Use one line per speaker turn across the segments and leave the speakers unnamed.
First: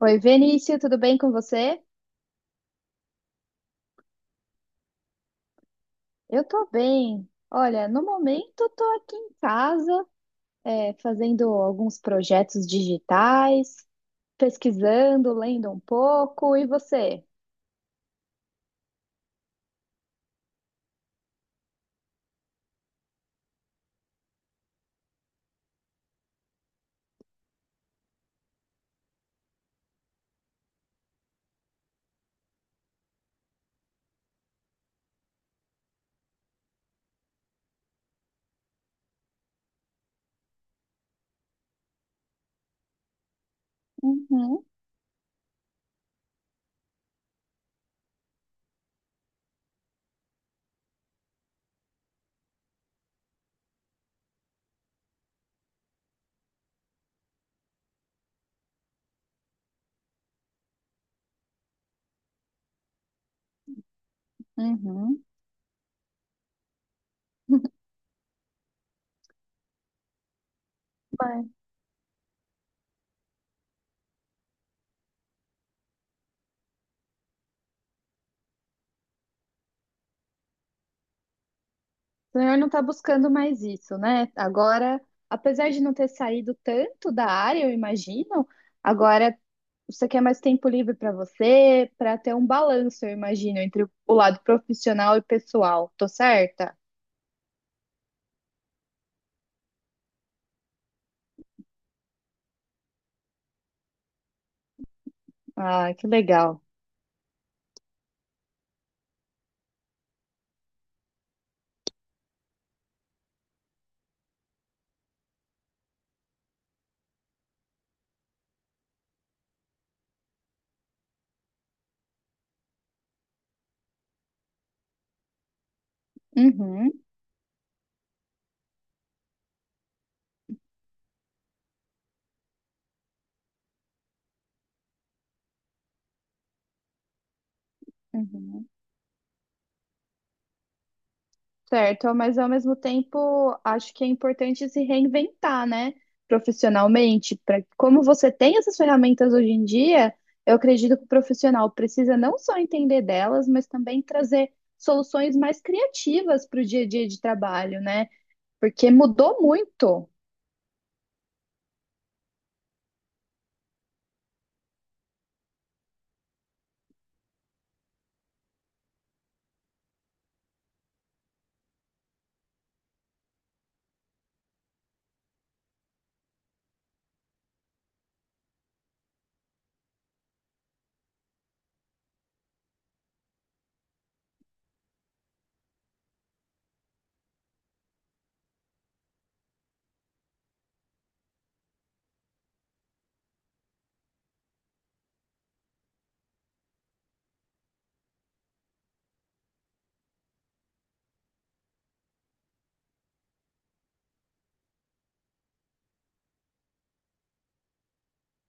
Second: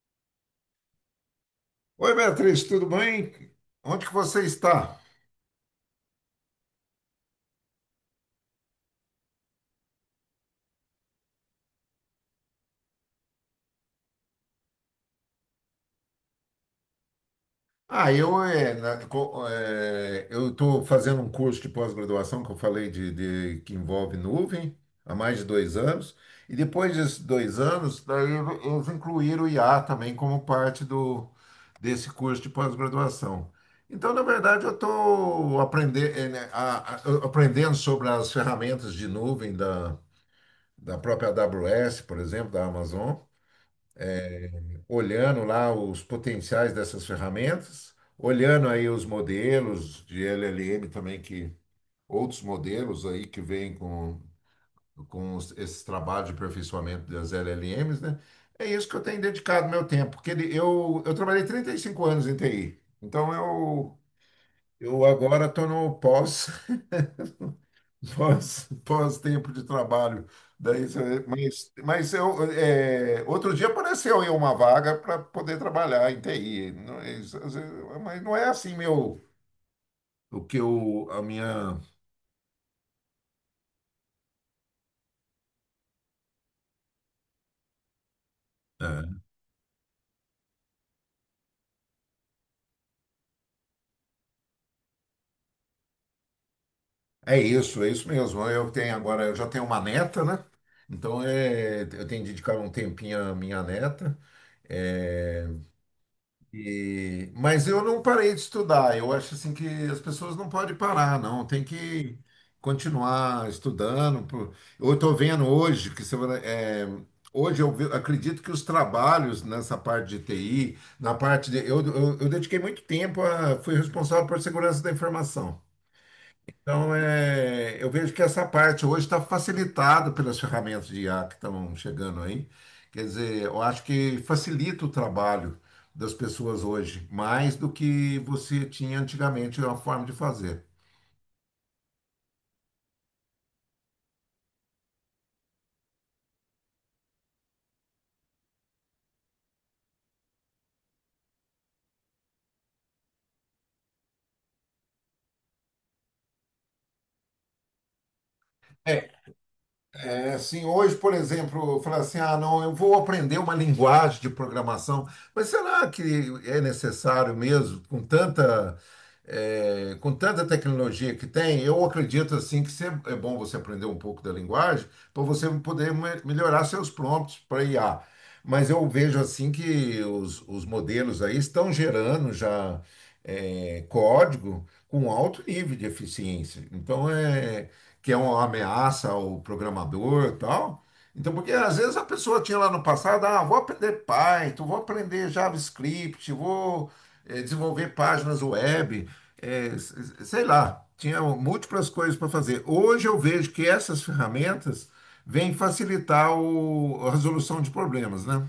Oi, Vinícius, tudo bem com você?
Oi, Beatriz, tudo bem? Onde que você está?
Eu tô bem. Olha, no momento eu tô aqui em casa, fazendo alguns projetos digitais, pesquisando, lendo um pouco. E você?
Ah, eu é, na- co- é, eu estou fazendo um curso de pós-graduação que eu falei que envolve nuvem há mais de 2 anos. E depois desses 2 anos, eles incluíram o IA também como parte do desse curso de pós-graduação. Então, na verdade, eu estou aprendendo sobre as ferramentas de nuvem da própria AWS, por exemplo, da Amazon.
Uhum,
Olhando lá os potenciais dessas ferramentas, olhando aí os modelos de LLM também, que outros modelos aí que vêm com esses trabalhos de aperfeiçoamento das LLMs, né? É isso que eu tenho dedicado meu tempo, porque eu trabalhei 35 anos em TI, então eu
uhum.
agora estou no pós. Pós-tempo de trabalho. Daí,
Mas
mas, outro dia apareceu aí uma vaga para poder trabalhar em TI. Não é isso, às vezes. Mas não é assim meu, o que eu, a minha.
o senhor não está buscando mais isso, né? Agora, apesar de não ter saído tanto da área, eu imagino,
É,
agora você quer mais tempo livre para você, para ter um balanço, eu imagino, entre o lado profissional e pessoal. Tô certa?
é isso mesmo. Eu tenho agora, eu já tenho uma neta, né? Então eu tenho dedicado um tempinho à minha neta. É,
Ah, que legal.
mas eu não parei de estudar. Eu acho assim que as pessoas não podem parar, não. Tem que continuar estudando. Eu estou vendo hoje que hoje acredito que os trabalhos nessa parte de TI, na parte de, eu dediquei muito tempo a, fui responsável por segurança da informação.
Uhum,
Então, eu vejo que essa parte hoje está facilitada pelas ferramentas de IA que estão chegando aí. Quer dizer, eu acho que facilita o trabalho das pessoas hoje, mais do que você
uhum.
tinha antigamente uma forma de fazer.
Certo, mas ao mesmo tempo acho que é importante se reinventar, né? Profissionalmente, para como você tem essas ferramentas hoje em dia, eu acredito que o profissional precisa não só entender delas, mas também trazer soluções mais criativas para o dia a dia de trabalho, né? Porque
É,
mudou muito.
É, assim, hoje, por exemplo, falar assim, ah, não, eu vou aprender uma linguagem de programação, mas será que é necessário mesmo, com tanta tecnologia que tem? Eu acredito, assim, que é bom você aprender um pouco da linguagem para você poder melhorar seus prompts para IA. Mas eu vejo, assim, que os modelos aí estão gerando já código com alto nível de eficiência. Então, é que é uma ameaça ao programador e tal. Então, porque às vezes a pessoa tinha lá no passado, ah, vou aprender Python, vou aprender JavaScript, vou desenvolver páginas web, sei lá, tinha múltiplas coisas para fazer. Hoje eu vejo que essas ferramentas vêm facilitar a resolução de problemas, né?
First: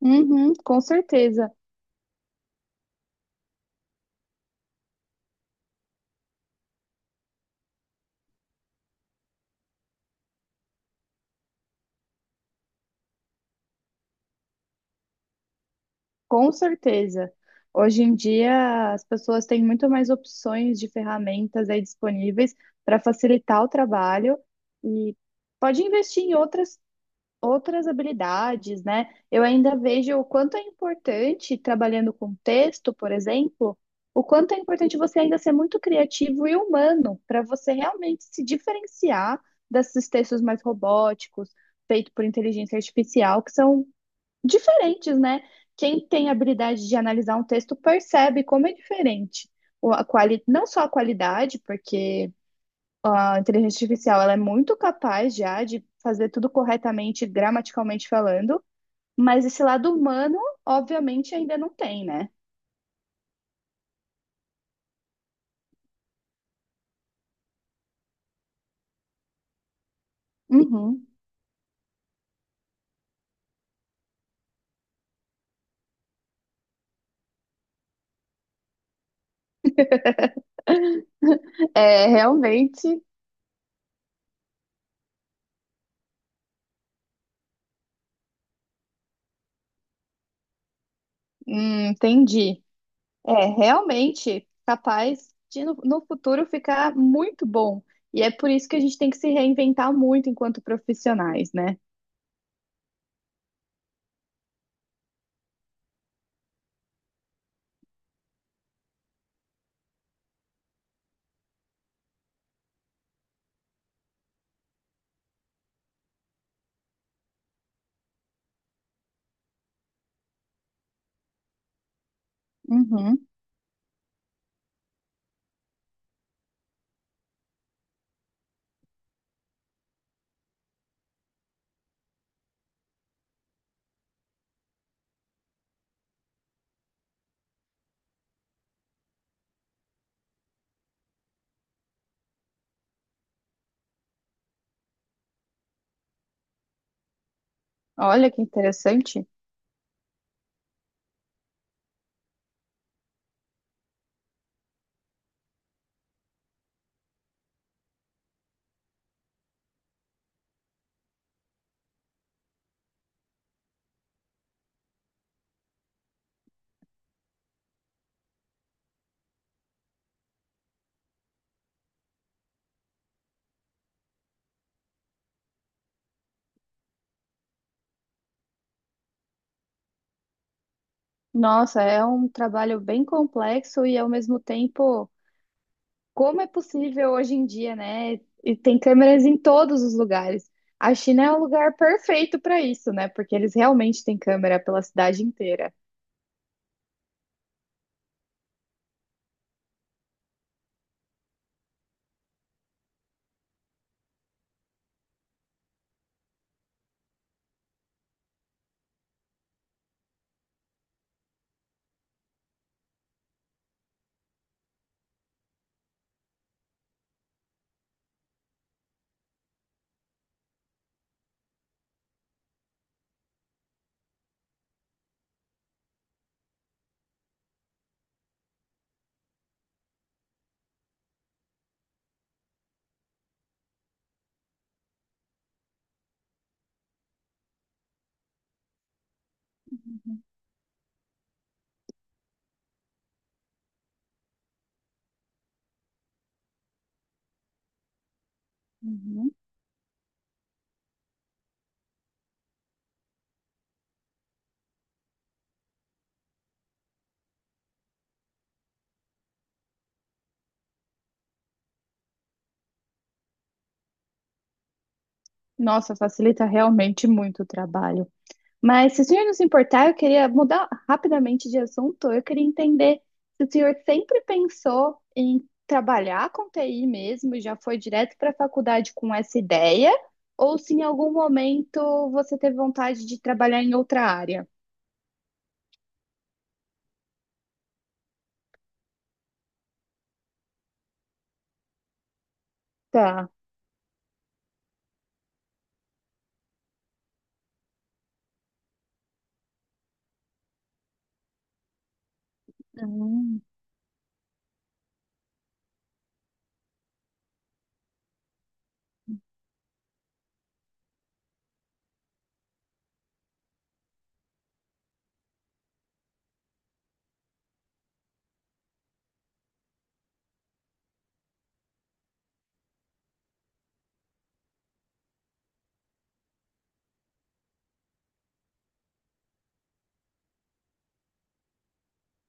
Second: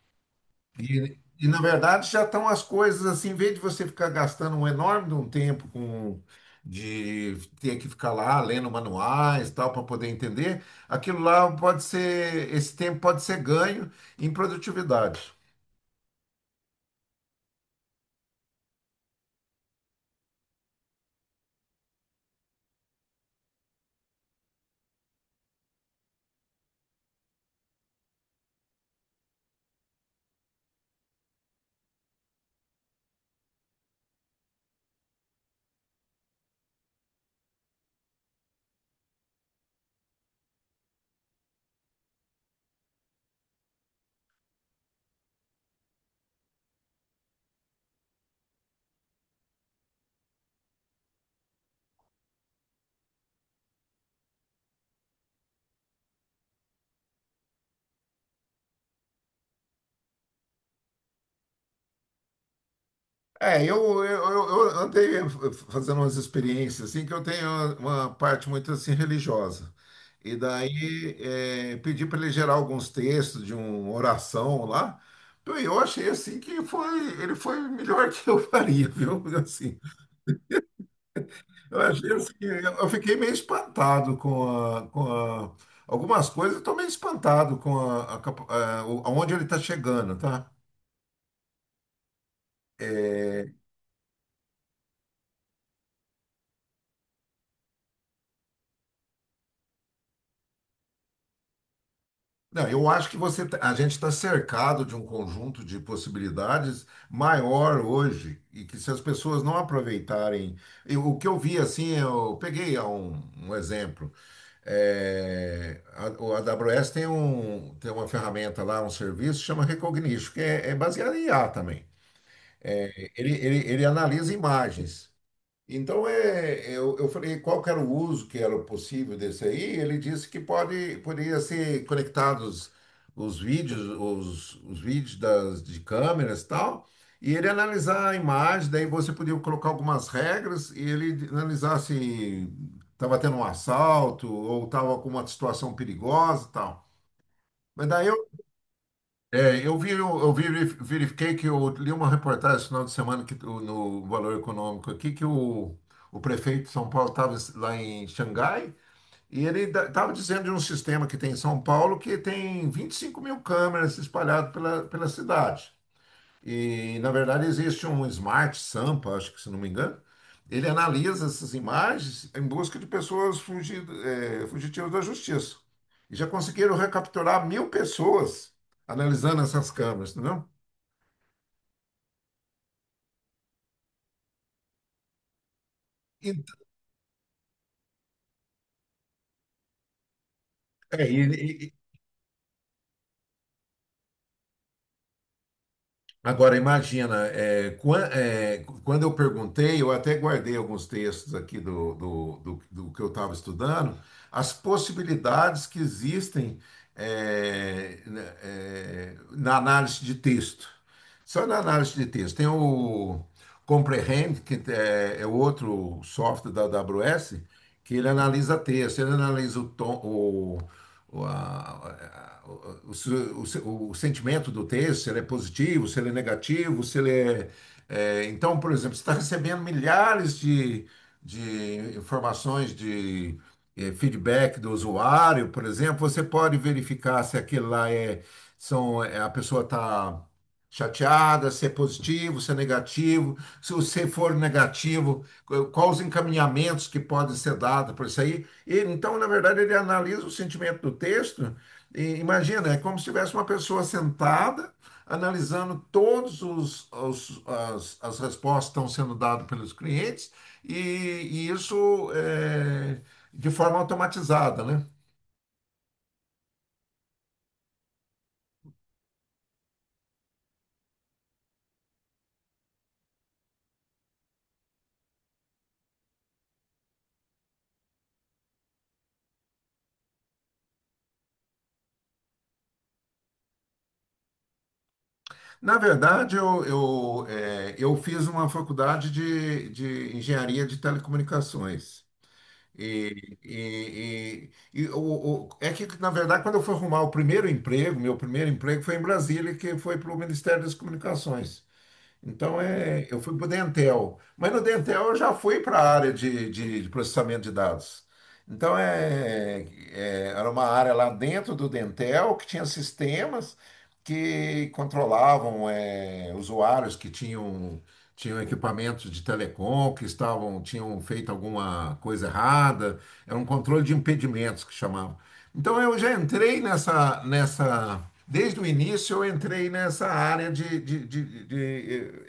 Uhum, com
E,
certeza.
na verdade, já estão as coisas assim, em vez de você ficar gastando um enorme de um tempo com de ter que ficar lá lendo manuais tal para poder entender, aquilo lá pode ser, esse tempo pode ser ganho em produtividade.
Com certeza. Hoje em dia, as pessoas têm muito mais opções de ferramentas aí disponíveis para facilitar o trabalho e pode investir em outras, outras habilidades, né? Eu ainda vejo o quanto é importante, trabalhando com texto, por exemplo, o quanto é importante você ainda ser muito criativo e humano para você realmente se diferenciar desses textos mais robóticos, feitos por inteligência artificial, que são diferentes, né? Quem tem a habilidade de analisar um texto percebe como é diferente. A quali... Não só a qualidade, porque a inteligência artificial ela é muito capaz já de fazer tudo corretamente, gramaticalmente falando, mas esse lado humano, obviamente, ainda não tem, né?
Eu andei fazendo umas experiências assim que eu tenho uma parte muito assim religiosa. E
Uhum.
daí pedi para ele gerar alguns textos de uma oração lá. Então, Eu achei assim que foi, ele foi melhor que eu faria, viu? Assim, eu
É,
achei assim, eu
realmente,
fiquei meio espantado a, com a- algumas coisas, eu estou meio espantado com a, capa- a- o- aonde ele está chegando, tá?
entendi. É
É,
realmente capaz de no futuro ficar muito bom. E é por isso que a gente tem que se reinventar muito enquanto profissionais, né?
não, eu acho que a gente está cercado de um conjunto de possibilidades maior hoje e que se as pessoas não aproveitarem, o que eu vi assim, eu peguei um exemplo. O AWS tem um, tem uma ferramenta lá, um serviço chama Recognition, que é baseado em IA também.
Uhum.
Ele analisa imagens. Então, eu falei qual que era o uso que era possível desse aí. Ele disse que poderia ser conectados os vídeos, os vídeos de câmeras e tal, e ele analisar a imagem, daí você podia colocar algumas regras e ele analisar se estava tendo um assalto ou estava com uma situação perigosa e tal. Mas daí
Olha que interessante.
eu verifiquei que eu li uma reportagem no final de semana que, no Valor Econômico aqui que o prefeito de São Paulo estava lá em Xangai e ele estava dizendo de um sistema que tem em São Paulo que tem 25 mil câmeras espalhadas pela cidade. E, na verdade, existe um Smart Sampa, acho que, se não me engano. Ele analisa essas imagens em busca de pessoas fugitivas da justiça. E já conseguiram recapturar 1.000 pessoas analisando essas câmeras, entendeu?
Nossa, é um trabalho bem complexo e ao mesmo tempo,
E,
como é possível hoje em dia, né? E tem câmeras em todos os lugares. A
é,
China é um
e-
lugar perfeito para isso, né? Porque eles realmente têm câmera pela cidade inteira.
Agora, imagina, quando eu perguntei, eu até guardei alguns textos aqui do que eu estava estudando, as possibilidades que existem, né, na análise de texto. Só na análise de texto. Tem o Comprehend, que é outro software da AWS, que ele analisa texto, ele analisa o tom, o, a- o, o sentimento do texto, se ele é positivo, se ele é negativo, se ele é. Então, por exemplo, você está recebendo milhares de informações de feedback do usuário, por exemplo, você pode verificar se aquele lá é. A pessoa está chateada, se é positivo, se é negativo. Se você for negativo, quais os encaminhamentos que podem ser dados por isso aí? Então, na
Uhum.
verdade, ele analisa o sentimento do texto. E imagina, é como se tivesse uma pessoa sentada, analisando todos as respostas que estão sendo dadas pelos clientes, e isso é, de forma automatizada, né?
Nossa, facilita realmente muito o trabalho. Mas se o senhor não se importar, eu queria mudar rapidamente de assunto. Eu queria entender se o senhor sempre pensou em trabalhar com TI mesmo, e já foi direto para a faculdade com essa ideia, ou se em algum momento você teve vontade de trabalhar em outra área.
Na verdade, eu fiz uma faculdade de engenharia de telecomunicações.
Tá.
E é que, na verdade, quando eu fui arrumar o primeiro emprego, meu primeiro emprego foi em Brasília, que foi para o Ministério das Comunicações. Então, eu fui
Hum.
para o Dentel, mas no Dentel eu já fui para a área de processamento de dados. Então, era uma área lá dentro do Dentel que tinha sistemas que controlavam, usuários que tinham equipamentos de telecom, que tinham feito alguma coisa errada. Era um controle de impedimentos que chamava. Então eu já entrei nessa, nessa desde o início eu entrei nessa área de, de, de, de,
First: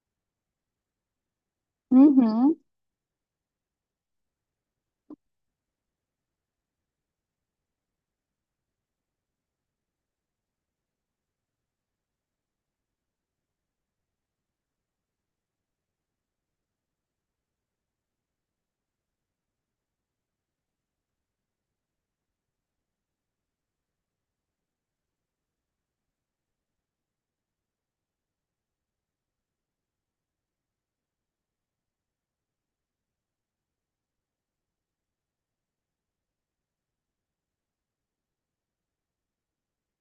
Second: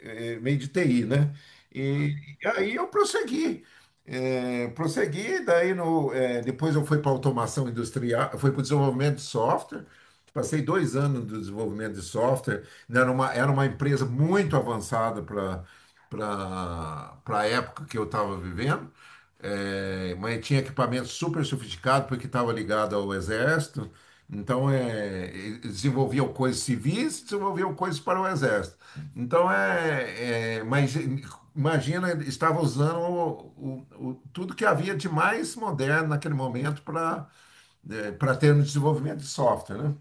eh, eh, meio de TI, né? E, uhum. E
Uhum.
aí eu prossegui, daí no, eh, depois eu fui para automação industrial, fui para o desenvolvimento de software, passei 2 anos no desenvolvimento de software, né? Era uma empresa muito avançada para a época que eu estava vivendo. É, mas tinha equipamento super sofisticado porque estava ligado ao exército. Então, desenvolviam coisas civis, desenvolviam coisas para o exército. Então, mas imagina, ele estava usando tudo que havia de mais moderno naquele momento para ter um desenvolvimento de software, né?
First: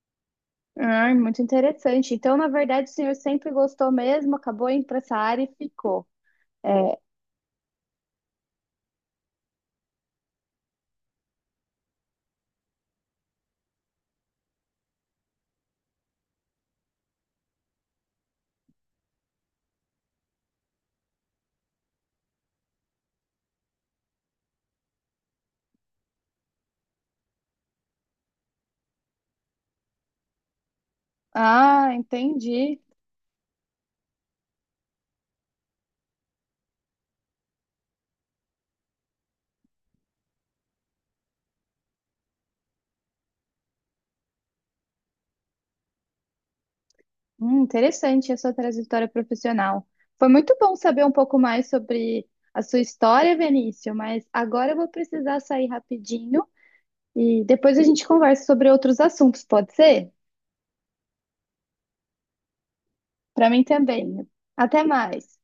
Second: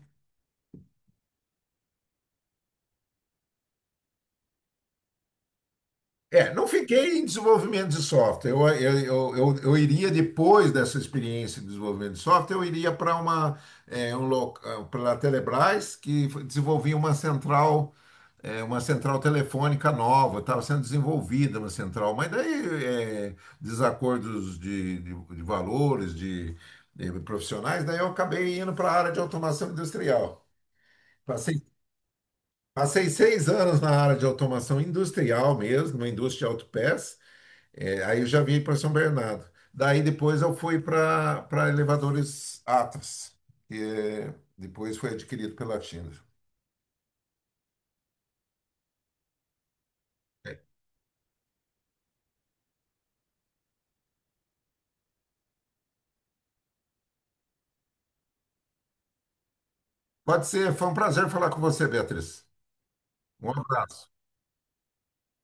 Ah, muito interessante. Então, na verdade, o senhor sempre gostou mesmo, acabou indo para essa área e ficou.
É, não
É.
fiquei em desenvolvimento de software. Eu iria, depois dessa experiência de desenvolvimento de software, eu iria para uma para a Telebrás, que desenvolvia uma central, uma central telefônica nova, estava sendo desenvolvida uma central, mas daí desacordos de valores, de profissionais, daí eu acabei indo para a área de automação industrial. Passei,
Ah, entendi.
passei 6 anos na área de automação industrial mesmo, na indústria de autopeças. É, aí eu já vim para São Bernardo. Daí depois eu fui para Elevadores Atlas, que depois foi adquirido pela China.
Interessante a sua trajetória profissional. Foi muito bom saber um pouco mais sobre a sua história, Vinícius, mas agora eu vou precisar sair rapidinho e depois a gente conversa sobre outros assuntos, pode ser?
Pode ser, foi um prazer falar com você, Beatriz.
Para
Um
mim
abraço.
também. Até mais.